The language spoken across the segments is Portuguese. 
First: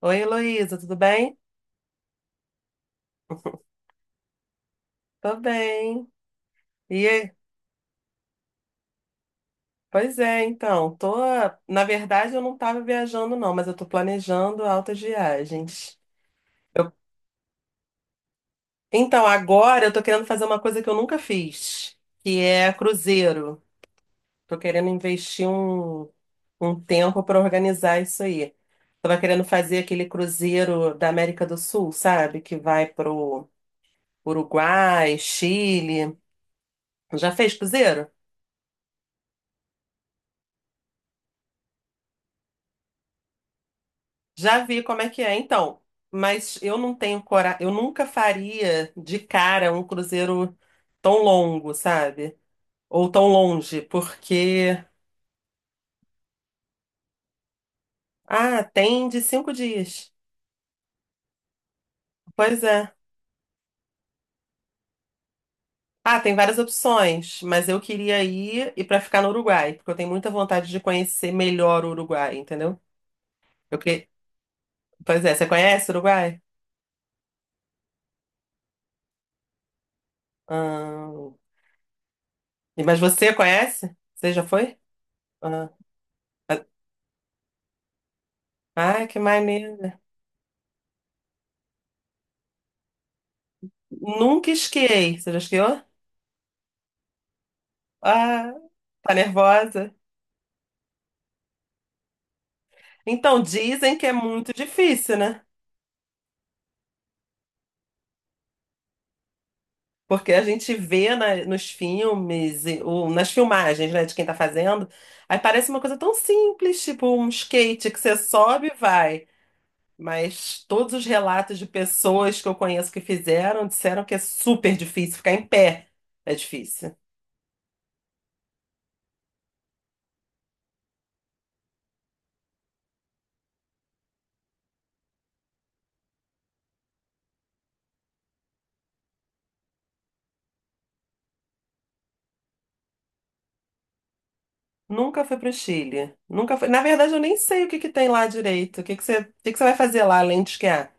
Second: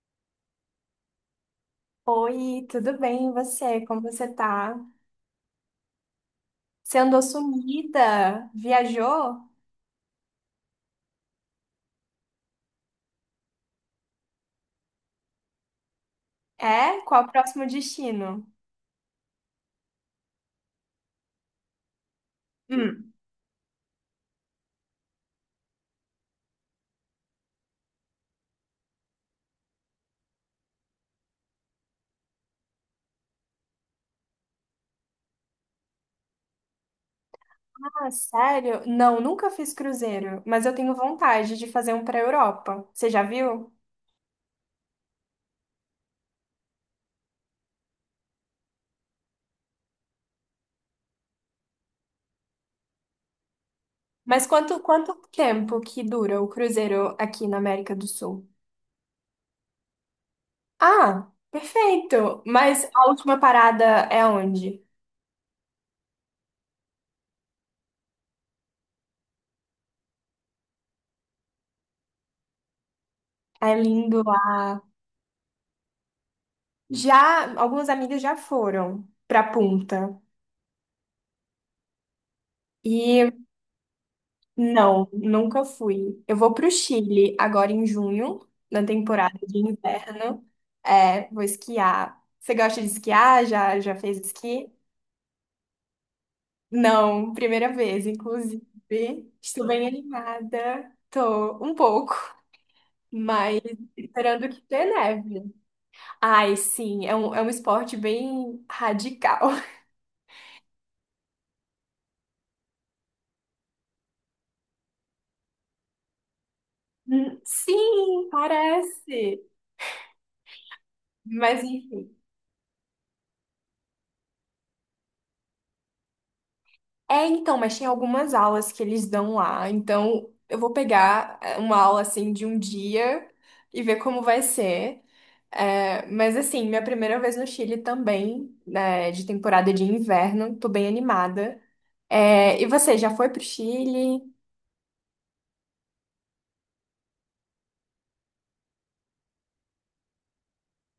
Oi, Heloísa, tudo bem? Oi, tudo bem? E você? Como você tá? Tô bem. Você E andou aí? sumida? Viajou? Pois é, então, tô, na verdade eu não tava viajando não, mas eu tô planejando altas viagens. Eu- É? Qual o próximo destino? Então, agora eu tô querendo fazer uma coisa que eu nunca fiz, que é Hum. cruzeiro. Tô querendo investir um tempo para organizar isso aí. Tava querendo fazer aquele cruzeiro da América do Sul, sabe? Que vai pro Uruguai, Chile. Já fez cruzeiro? Ah, sério? Não, nunca fiz cruzeiro, mas eu tenho vontade de fazer um para Europa. Você já viu? Já vi como é que é, então. Mas eu não tenho coragem, eu nunca faria de cara um cruzeiro tão longo, sabe? Ou tão longe, Mas quanto, porque. quanto tempo que dura o cruzeiro aqui na América do Sul? Ah, tem de 5 dias. Ah, perfeito! Pois Mas é. a última parada é onde? Ah, tem várias opções, mas eu queria ir e para ficar no Uruguai, porque eu tenho muita vontade de conhecer melhor o Uruguai, entendeu? É Eu que... lindo lá. Pois é, você conhece o Uruguai? Já, algumas amigas já foram pra Punta. Ah, Mas e você conhece? Você já foi? Não, nunca Ah, fui. Eu vou para o Chile agora em junho, na ah, que temporada de maneiro. inverno. É, vou esquiar. Você gosta de esquiar? Já fez Nunca esqui? esquiei. Você já esquiou? Não, primeira vez, Ah, inclusive. tá Estou bem nervosa? animada. Tô um pouco, Então, mas dizem que é esperando muito que tenha difícil, né? neve. Ai, sim, é um esporte bem radical. Porque a gente vê nos filmes, ou nas filmagens, né, de quem tá fazendo, aí parece uma coisa tão simples, tipo um skate que você sim, sobe e vai. parece. Mas todos os relatos Mas de enfim. pessoas que eu conheço que fizeram disseram que é super difícil ficar em pé. É difícil. É, então, mas tem algumas aulas que eles dão lá. Então, eu vou pegar é, uma aula assim de um dia e ver como vai ser. É, mas assim, minha primeira vez no Chile também, né, de temporada de inverno, tô bem animada. É, e você já foi pro Chile? Nunca fui pro Chile. Nunca fui. Na verdade, eu nem sei o que que tem lá direito. O que que você, o que que você vai fazer lá além de esquiar?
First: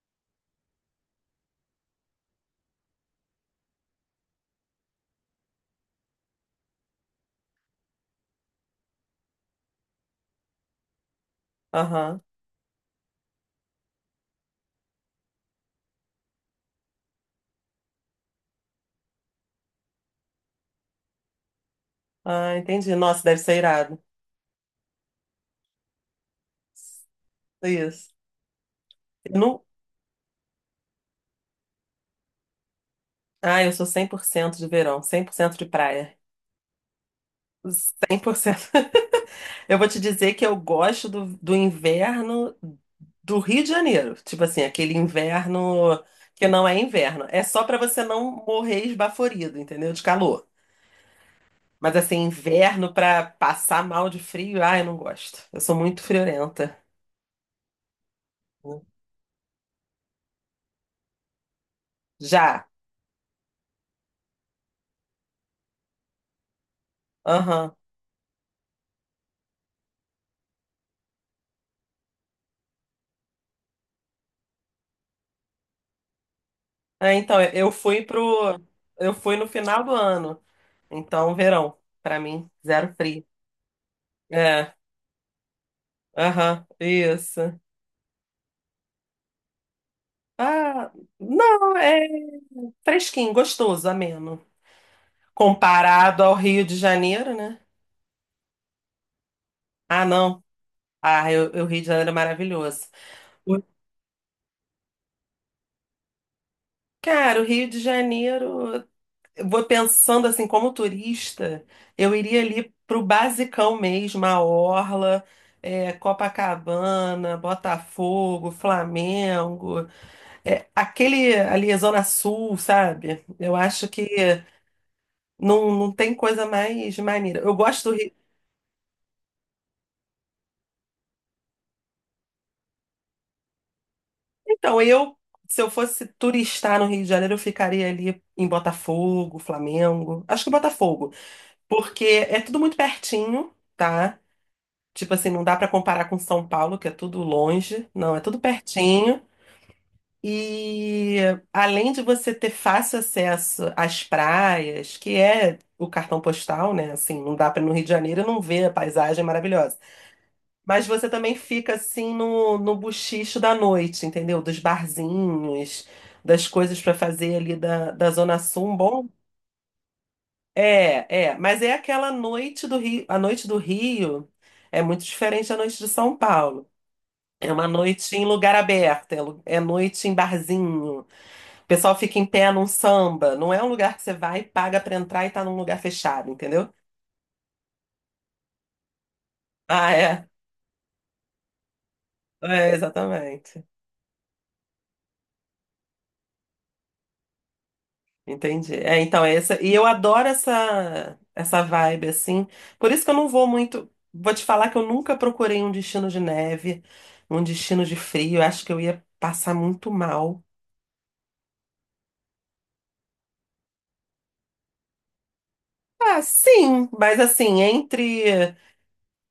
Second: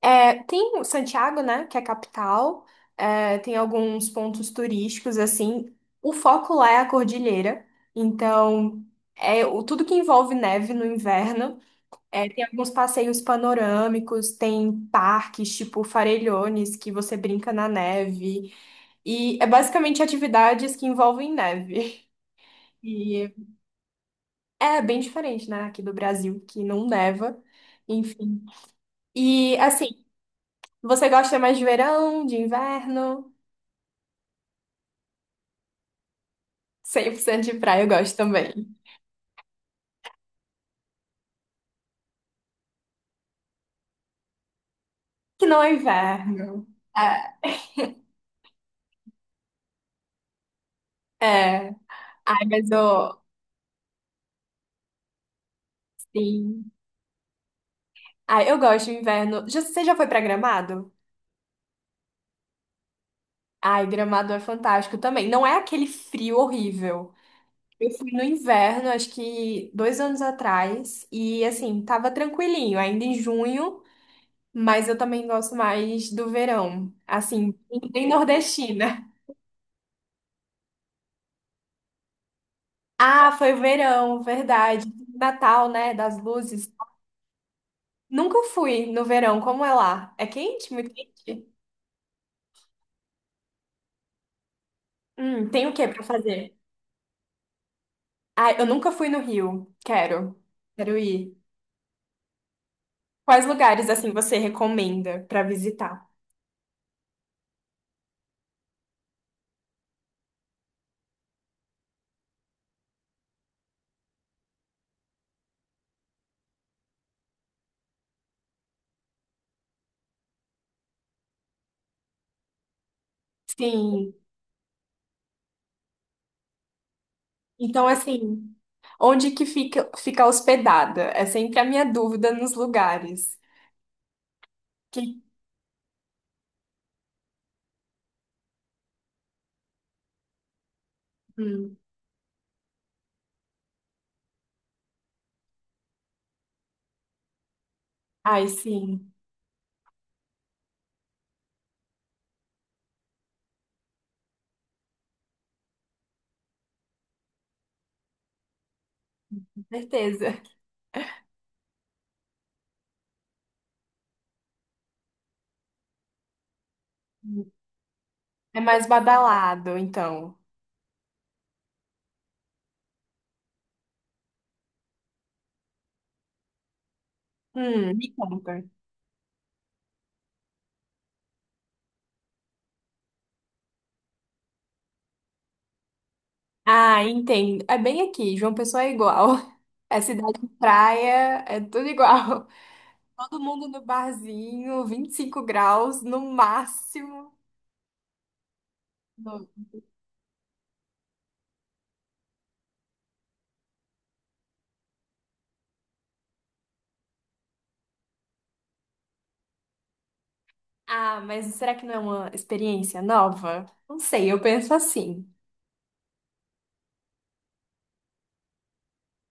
É, tem o Santiago, né, que é a capital. É, tem alguns pontos turísticos assim. O foco lá é a cordilheira. Então, tudo que envolve neve no inverno. Aham. É, tem alguns passeios panorâmicos, tem parques tipo Farellones, que você brinca na neve. E é basicamente atividades que envolvem neve. Ah, entendi. Nossa, E deve ser irado. é bem diferente, né, aqui do Brasil, que não neva. Isso. Enfim. Eu E não... assim, você gosta mais de verão, de inverno? Ah, eu sou 100% de verão, 100% de praia. Cem por cento de praia eu gosto cem por também. cento. Eu vou te dizer que eu gosto do inverno do Rio de Janeiro. Tipo assim, aquele Que não é inverno que inverno. não é inverno. É só pra você não morrer esbaforido, entendeu? De calor. É. É. Mas assim, Ai, mas inverno eu. pra passar mal de frio, ah, eu não gosto. Eu sou muito Sim. friorenta. Ai, eu gosto de inverno. Você já foi pra Gramado? Já. Ai, Gramado é fantástico também. Não é aquele frio horrível. Aham. Eu fui no inverno, acho que 2 anos atrás, e assim, tava tranquilinho, ainda em junho, mas eu também gosto mais do verão. É, então, Assim, eu fui bem pro. nordestina. Eu fui no final do ano. Então, verão, pra mim, zero frio. Ah, foi verão, É, verdade. Natal, né? Das aham, luzes. isso. Nunca fui no verão, como é lá? É quente? Ah, Muito quente? não, é fresquinho, gostoso, ameno. Tem o que pra Comparado ao fazer? Rio de Janeiro, né? Ah, eu nunca fui no Rio. Ah, Quero. não. Quero Ah, ir. O Rio de Janeiro é maravilhoso. Quais O- lugares assim você recomenda pra visitar? Cara, o Rio de Janeiro, eu vou pensando assim, como turista, eu iria ali pro basicão mesmo, a Orla, é, Copacabana, Botafogo, Flamengo. É, aquele ali, Zona Sul, sabe? Eu acho Sim. que não tem coisa mais maneira. Eu Então, gosto do Rio. assim, onde que fica hospedada? É sempre a minha dúvida nos lugares. Então, Que... eu, se eu fosse turistar no Rio de Janeiro, eu ficaria ali em Botafogo, Flamengo. Acho que Botafogo, Hum. porque é tudo muito pertinho, tá? Tipo assim, não dá pra comparar com São Paulo, que é tudo longe. Não, é tudo Ai, sim, pertinho. E além de você ter fácil acesso às praias, que é o cartão postal, né? Assim, não dá para ir no Rio de Janeiro e não ver a paisagem com maravilhosa. certeza. Mas você também fica assim no buchicho da noite, entendeu? Dos barzinhos, das coisas para fazer ali da Zona É Sul. Um mais bom, badalado, então. É. Mas é aquela noite do Rio. A noite do Rio é muito diferente da noite de São Paulo. É uma Me noite em lugar conta. aberto, é noite em barzinho. O pessoal fica em pé num samba. Não é um lugar que você vai, e paga pra entrar e tá num lugar fechado, entendeu? Ah, entendo. É bem aqui, João Pessoa é igual. Ah, É é. cidade de praia, é tudo igual. É, Todo exatamente. mundo no barzinho, 25 graus no máximo. Entendi. É, então, é No- essa. E eu adoro essa vibe, assim. Por isso que eu não vou muito. Vou te falar que eu nunca procurei um destino de neve, um destino de frio. Eu acho que eu ia passar muito mal. Ah, mas será que não é uma experiência nova? Não sei, eu penso assim. Ah, sim, mas assim, entre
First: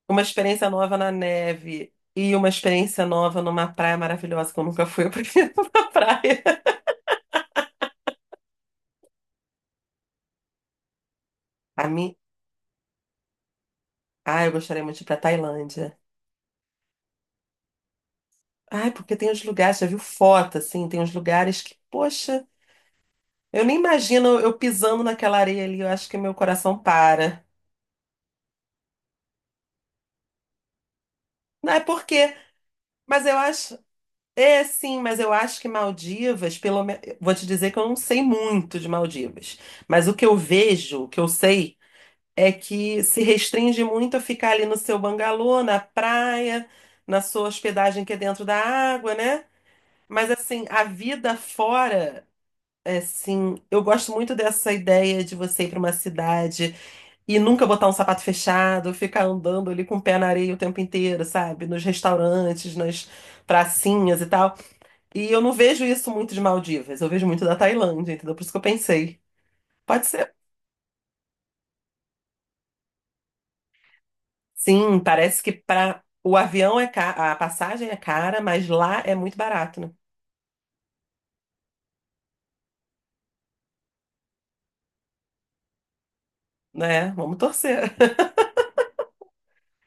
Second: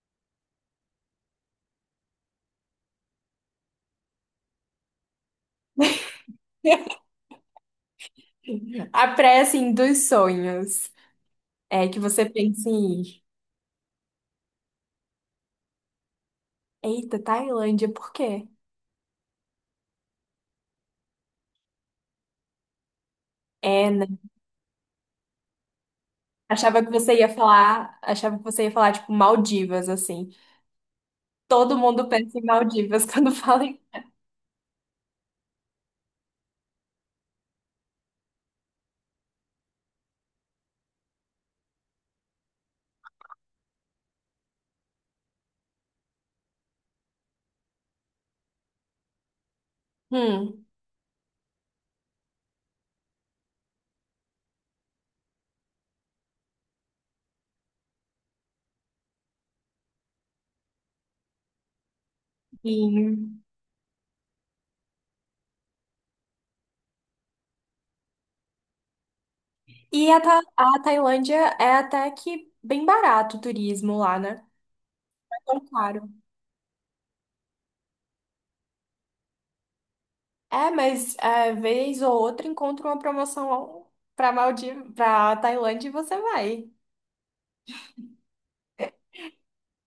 uma experiência nova na neve e uma experiência nova numa praia maravilhosa que eu nunca fui, eu prefiro uma praia. A praia, assim, dos sonhos. A É que minha você pensa em ir. Ah, eu gostaria muito de ir pra Tailândia. Eita, Tailândia, por quê? Ai, porque tem uns lugares, já viu foto, assim, tem uns lugares que, poxa, eu nem É, né? imagino eu pisando naquela areia ali, eu acho que meu coração Achava que você ia para. falar, achava que você ia falar, tipo, Maldivas, assim. Não Todo é mundo porque, pensa em Maldivas mas quando eu fala acho, em... é sim, mas eu acho que Maldivas, pelo menos, vou te dizer que eu não sei muito de Maldivas, mas o que eu vejo, o que eu sei, é que se restringe muito a ficar ali no seu bangalô, na praia, na sua hospedagem que é dentro da água, né? Mas assim, Hum, a vida fora é, sim. Eu gosto muito dessa ideia de você ir para uma cidade e nunca botar um sapato fechado, ficar andando ali com o pé na areia o tempo inteiro, sabe? Nos restaurantes, nas sim. pracinhas e tal. E eu não vejo isso muito de Maldivas, eu vejo muito da Tailândia, entendeu? Por isso que eu pensei. Pode E ser. A Tailândia é até que bem barato o turismo lá, né? Sim, Não parece é que tão para caro. o avião é ca... a passagem é cara, mas lá é muito barato, né? É, mas é, vez ou outra encontra uma promoção pra Tailândia e você vai. Né? Vamos torcer.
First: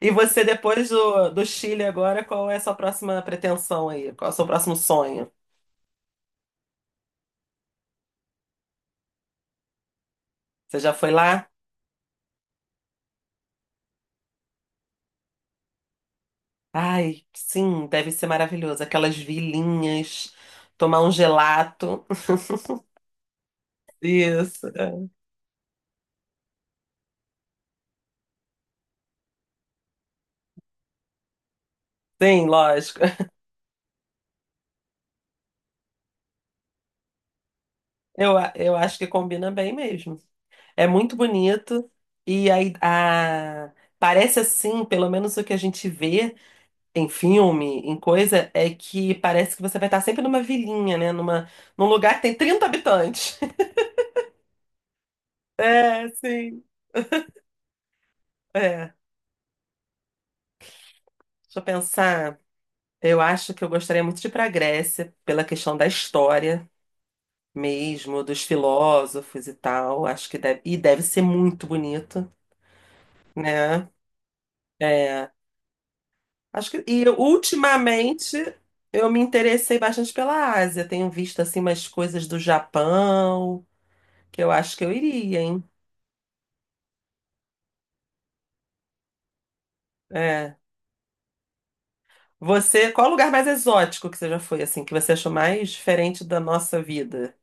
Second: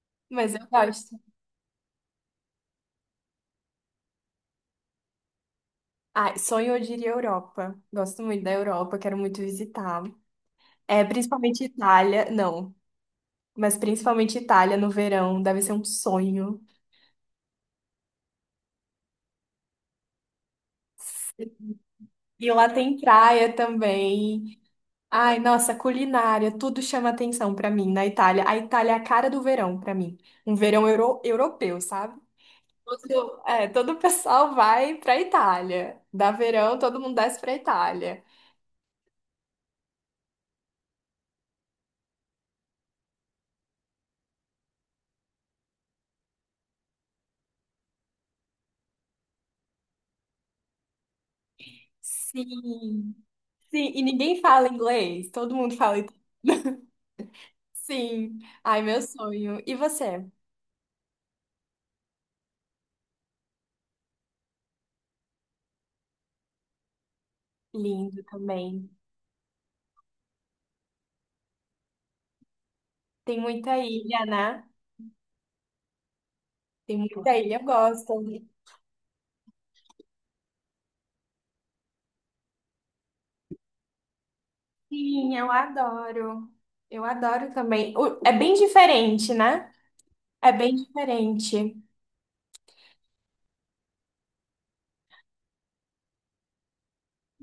E você, Mas eu depois gosto. Do Chile agora, qual é a sua próxima pretensão aí? Qual é o seu próximo sonho? Ah, sonho eu diria Europa. Gosto muito da Europa, quero muito visitar. Você já É, foi lá? principalmente Itália, não, mas principalmente Itália no verão, deve ser um sonho. Ai, sim, deve ser maravilhoso. Aquelas vilinhas, tomar um gelato. E lá tem praia também. Isso. É. Ai, nossa, culinária, tudo chama atenção pra mim na Itália. A Itália é a cara do verão pra mim. Um verão europeu, sabe? Sim, lógico. Todo o pessoal vai pra Itália. Dá verão, todo mundo desce pra Itália. Eu, eu acho que combina bem mesmo. É muito bonito e aí a, parece assim, pelo menos o que a gente vê em filme, em coisa, é que parece que você vai estar sempre numa vilinha, né? Numa, num lugar que tem 30 Sim. habitantes. Sim, e ninguém fala inglês, todo mundo fala. É, sim. Sim. Ai, É. meu sonho. E você? Deixa eu pensar. Eu acho que eu gostaria muito de ir para a Grécia, pela questão da história Lindo mesmo, dos também. filósofos e tal. Acho que deve, e deve ser muito bonito, Tem muita né? ilha, né? É, acho que, Tem e muita ilha, eu gosto. ultimamente eu me interessei bastante pela Ásia. Tenho visto assim umas coisas do Japão, que eu acho que eu Sim, iria, eu hein? adoro. Eu adoro também. É bem diferente, né? É É. bem diferente. Você, qual o lugar mais exótico que você já foi, assim, que você achou mais diferente da nossa vida?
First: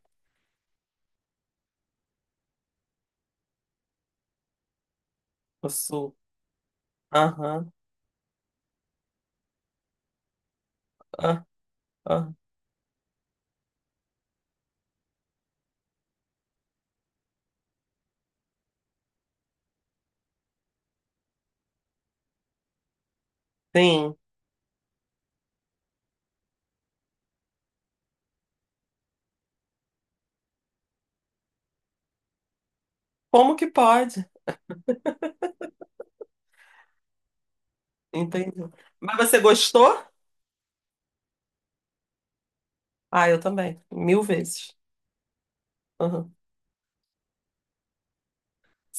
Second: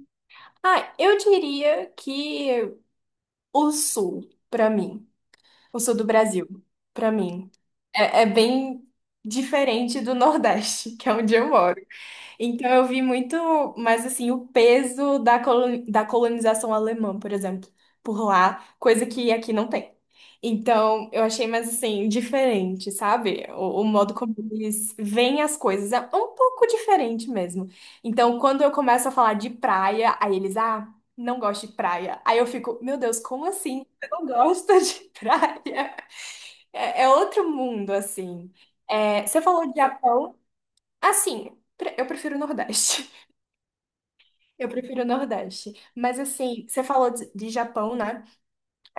Ah, eu diria que o sul, pra mim, O o sul do Sul. Brasil, pra mim, Aham, é bem diferente do Nordeste, que é onde ah, eu moro. ah. Então eu vi muito, mas assim, o peso da colonização alemã, por exemplo, por lá, coisa que aqui não tem. Então eu achei mais assim, diferente, sabe? O modo Sim. como eles veem as coisas é um pouco diferente mesmo. Então quando eu começo a falar de praia, aí eles, ah, não gosto de praia. Aí eu fico, meu Deus, como Como que assim? Você pode? não gosta de praia? É outro mundo, assim. Entendi. Mas É, você você falou de gostou? Japão, assim, eu prefiro o Nordeste. Ah, eu também. Mil Eu vezes. prefiro o Nordeste. Mas Aham. assim, você falou de Japão, né?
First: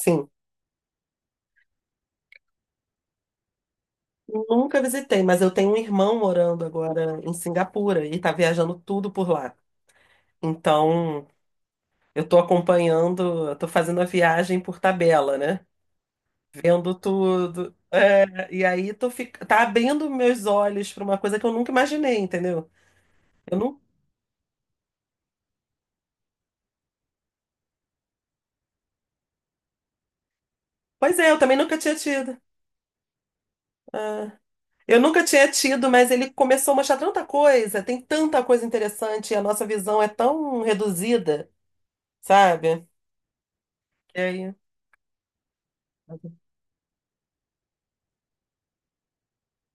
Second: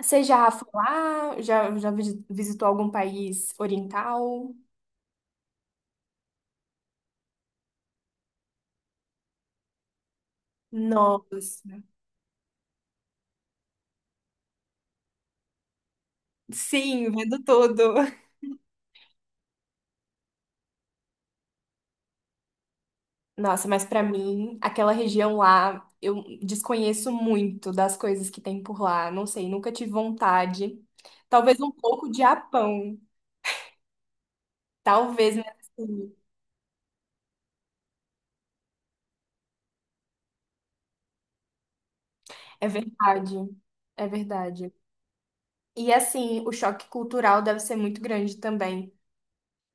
Você já foi lá? Visitou algum país oriental? Nunca visitei, mas eu tenho um irmão morando agora em Singapura e tá viajando tudo por lá. Então, Nossa. eu tô acompanhando, eu tô fazendo a viagem por tabela, né? Vendo Sim, vendo tudo. tudo. É, e aí tô fic... tá abrindo meus olhos pra uma coisa que eu nunca imaginei, entendeu? Eu Nossa, não... mas pra mim, aquela região lá, eu desconheço muito das coisas que tem por lá. Não sei, nunca tive vontade. Pois é, eu também Talvez um nunca tinha pouco de tido. Japão. É. Eu nunca Talvez, mas tinha tido, mas assim, ele começou a mostrar tanta coisa, tem tanta coisa interessante, e a nossa visão é tão reduzida, é sabe? verdade. É E aí... verdade. E assim, o choque cultural deve ser muito grande também.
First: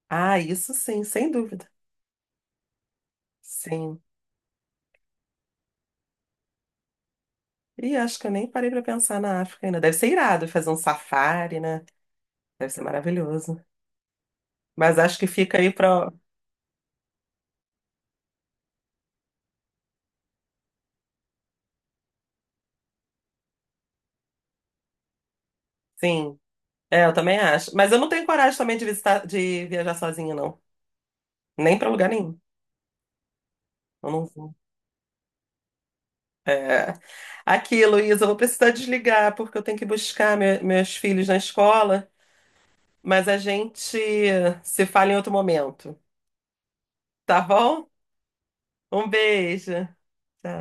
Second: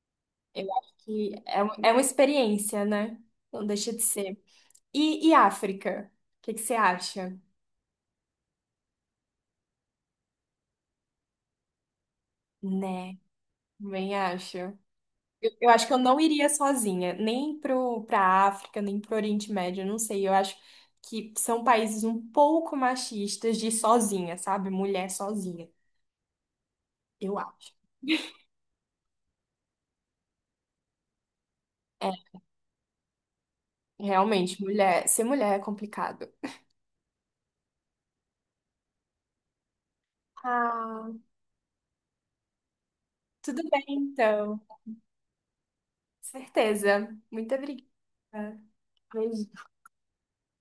Ah, Eu isso acho sim, sem que é, dúvida. É uma experiência, né? Não deixa Sim. de ser. E África? O que que você acha? E acho que eu nem parei pra pensar na África ainda. Deve ser irado fazer um safari, né? Deve ser Né, maravilhoso. também acho. Mas acho que Eu, fica eu aí acho que eu pra. não iria sozinha, nem pra África, nem pro Oriente Médio, eu não sei. Eu acho que são países um pouco machistas de ir sozinha, sabe? Mulher sozinha, Sim. É, eu eu também acho. acho. Mas eu não tenho coragem também de visitar, de viajar sozinha, não. Nem pra lugar É, nenhum. Eu não. realmente, mulher, ser mulher é complicado. É. Aqui, Luísa, eu vou precisar desligar porque eu tenho que buscar meus Ah, filhos na escola, mas a tudo gente bem, então. se fala em outro momento, Certeza. tá Muito bom? obrigada. Um Beijinho. beijo. Tchau.